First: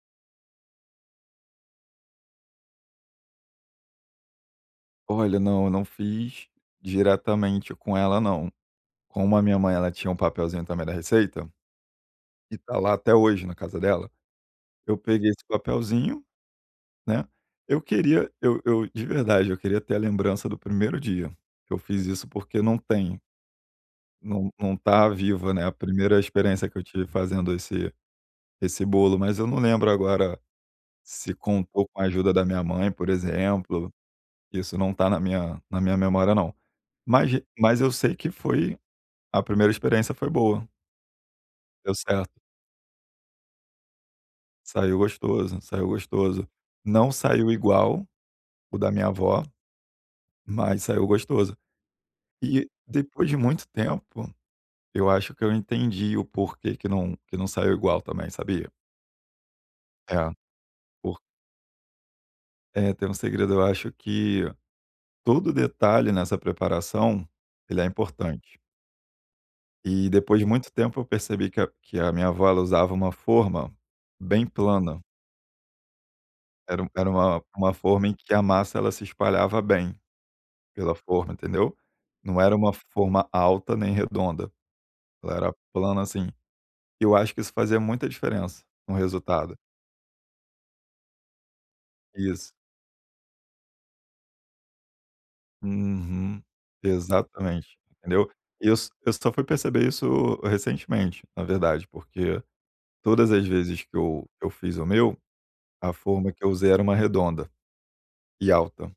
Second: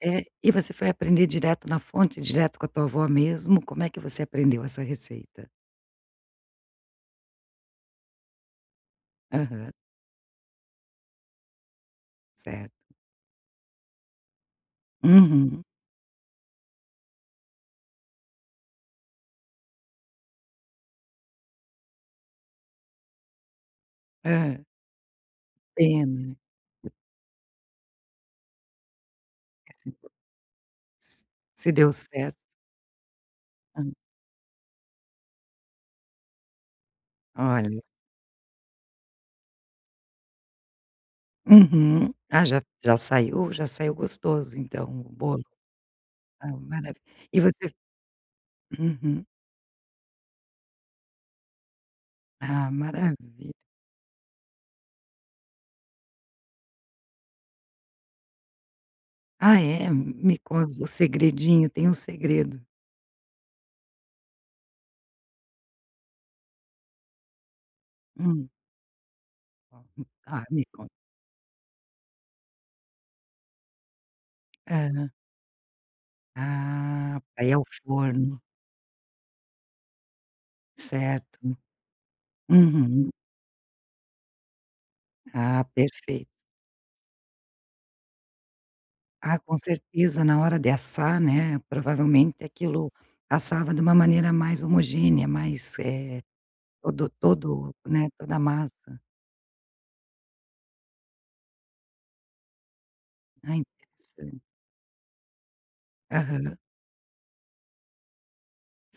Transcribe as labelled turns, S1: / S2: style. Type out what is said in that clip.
S1: Eh, e você foi aprender direto na fonte, direto com a tua vó mesmo, como é que você aprendeu essa
S2: Olha,
S1: receita?
S2: não, eu não fiz diretamente com ela não. Como a minha
S1: Aham.
S2: mãe ela tinha um papelzinho também da receita, e está
S1: Certo.
S2: lá até hoje na casa dela, eu peguei esse
S1: Uhum.
S2: papelzinho, né, eu queria, eu eu, de verdade, eu queria ter a lembrança do primeiro dia. Eu fiz isso, porque não tenho. Não
S1: Hã.
S2: não está viva, né, a primeira
S1: Pena.
S2: experiência que eu tive fazendo esse esse bolo, mas eu não
S1: E se
S2: lembro
S1: vo
S2: agora
S1: se
S2: se
S1: se
S2: contou
S1: deu
S2: com a ajuda
S1: certo.
S2: da minha mãe, por exemplo,
S1: Hã.
S2: isso não está na minha na minha memória não. Mas g
S1: Olha.
S2: mas eu sei que foi, a primeira experiência foi boa. Deu
S1: Uhum.
S2: certo.
S1: Ah, já já saiu já saiu gostoso, então,
S2: Saiu
S1: o bolo.
S2: gostoso, saiu gostoso.
S1: Ah, mara
S2: Não
S1: e
S2: saiu
S1: você.
S2: igual o da minha
S1: Uhum.
S2: avó, mas saiu gostoso.
S1: Ah,
S2: E depois de
S1: maravi
S2: muito tempo eu acho que eu entendi o porquê que não que não saiu igual também, sabia?
S1: Ah, é?
S2: É,
S1: Me conta o
S2: por
S1: segredinho. Tem um segredo.
S2: É, tem um segredo, eu acho que todo detalhe nessa preparação, ele é
S1: Hum.
S2: importante.
S1: Oh, hum,
S2: E depois
S1: ah,
S2: de
S1: me
S2: muito
S1: conta.
S2: tempo eu percebi que a que a minha avó, ela usava uma forma bem plana.
S1: Aham.
S2: Era um era
S1: Ah,
S2: uma
S1: é o
S2: uma forma em que
S1: forno.
S2: a massa ela se espalhava bem pela forma,
S1: Certo.
S2: entendeu? Não era uma
S1: Uhum.
S2: forma alta nem redonda, ela era
S1: Ah,
S2: plana, assim,
S1: perfeito.
S2: e eu acho que isso fazia muita diferença no
S1: Ah,
S2: resultado.
S1: com certeza, na hora de assar, né, provavelmente
S2: Isso.
S1: aquilo passava de uma maneira mais homogênea, mais, eh
S2: Uhum,
S1: todo
S2: exatamente,
S1: todo, né,
S2: entendeu?
S1: toda a
S2: Eu s
S1: massa.
S2: eu só fui perceber isso recentemente, na verdade, porque todas as
S1: Ah,
S2: vezes que eu
S1: interessante.
S2: eu fiz o meu, a forma que eu
S1: Aham.
S2: usei era uma redonda e alta.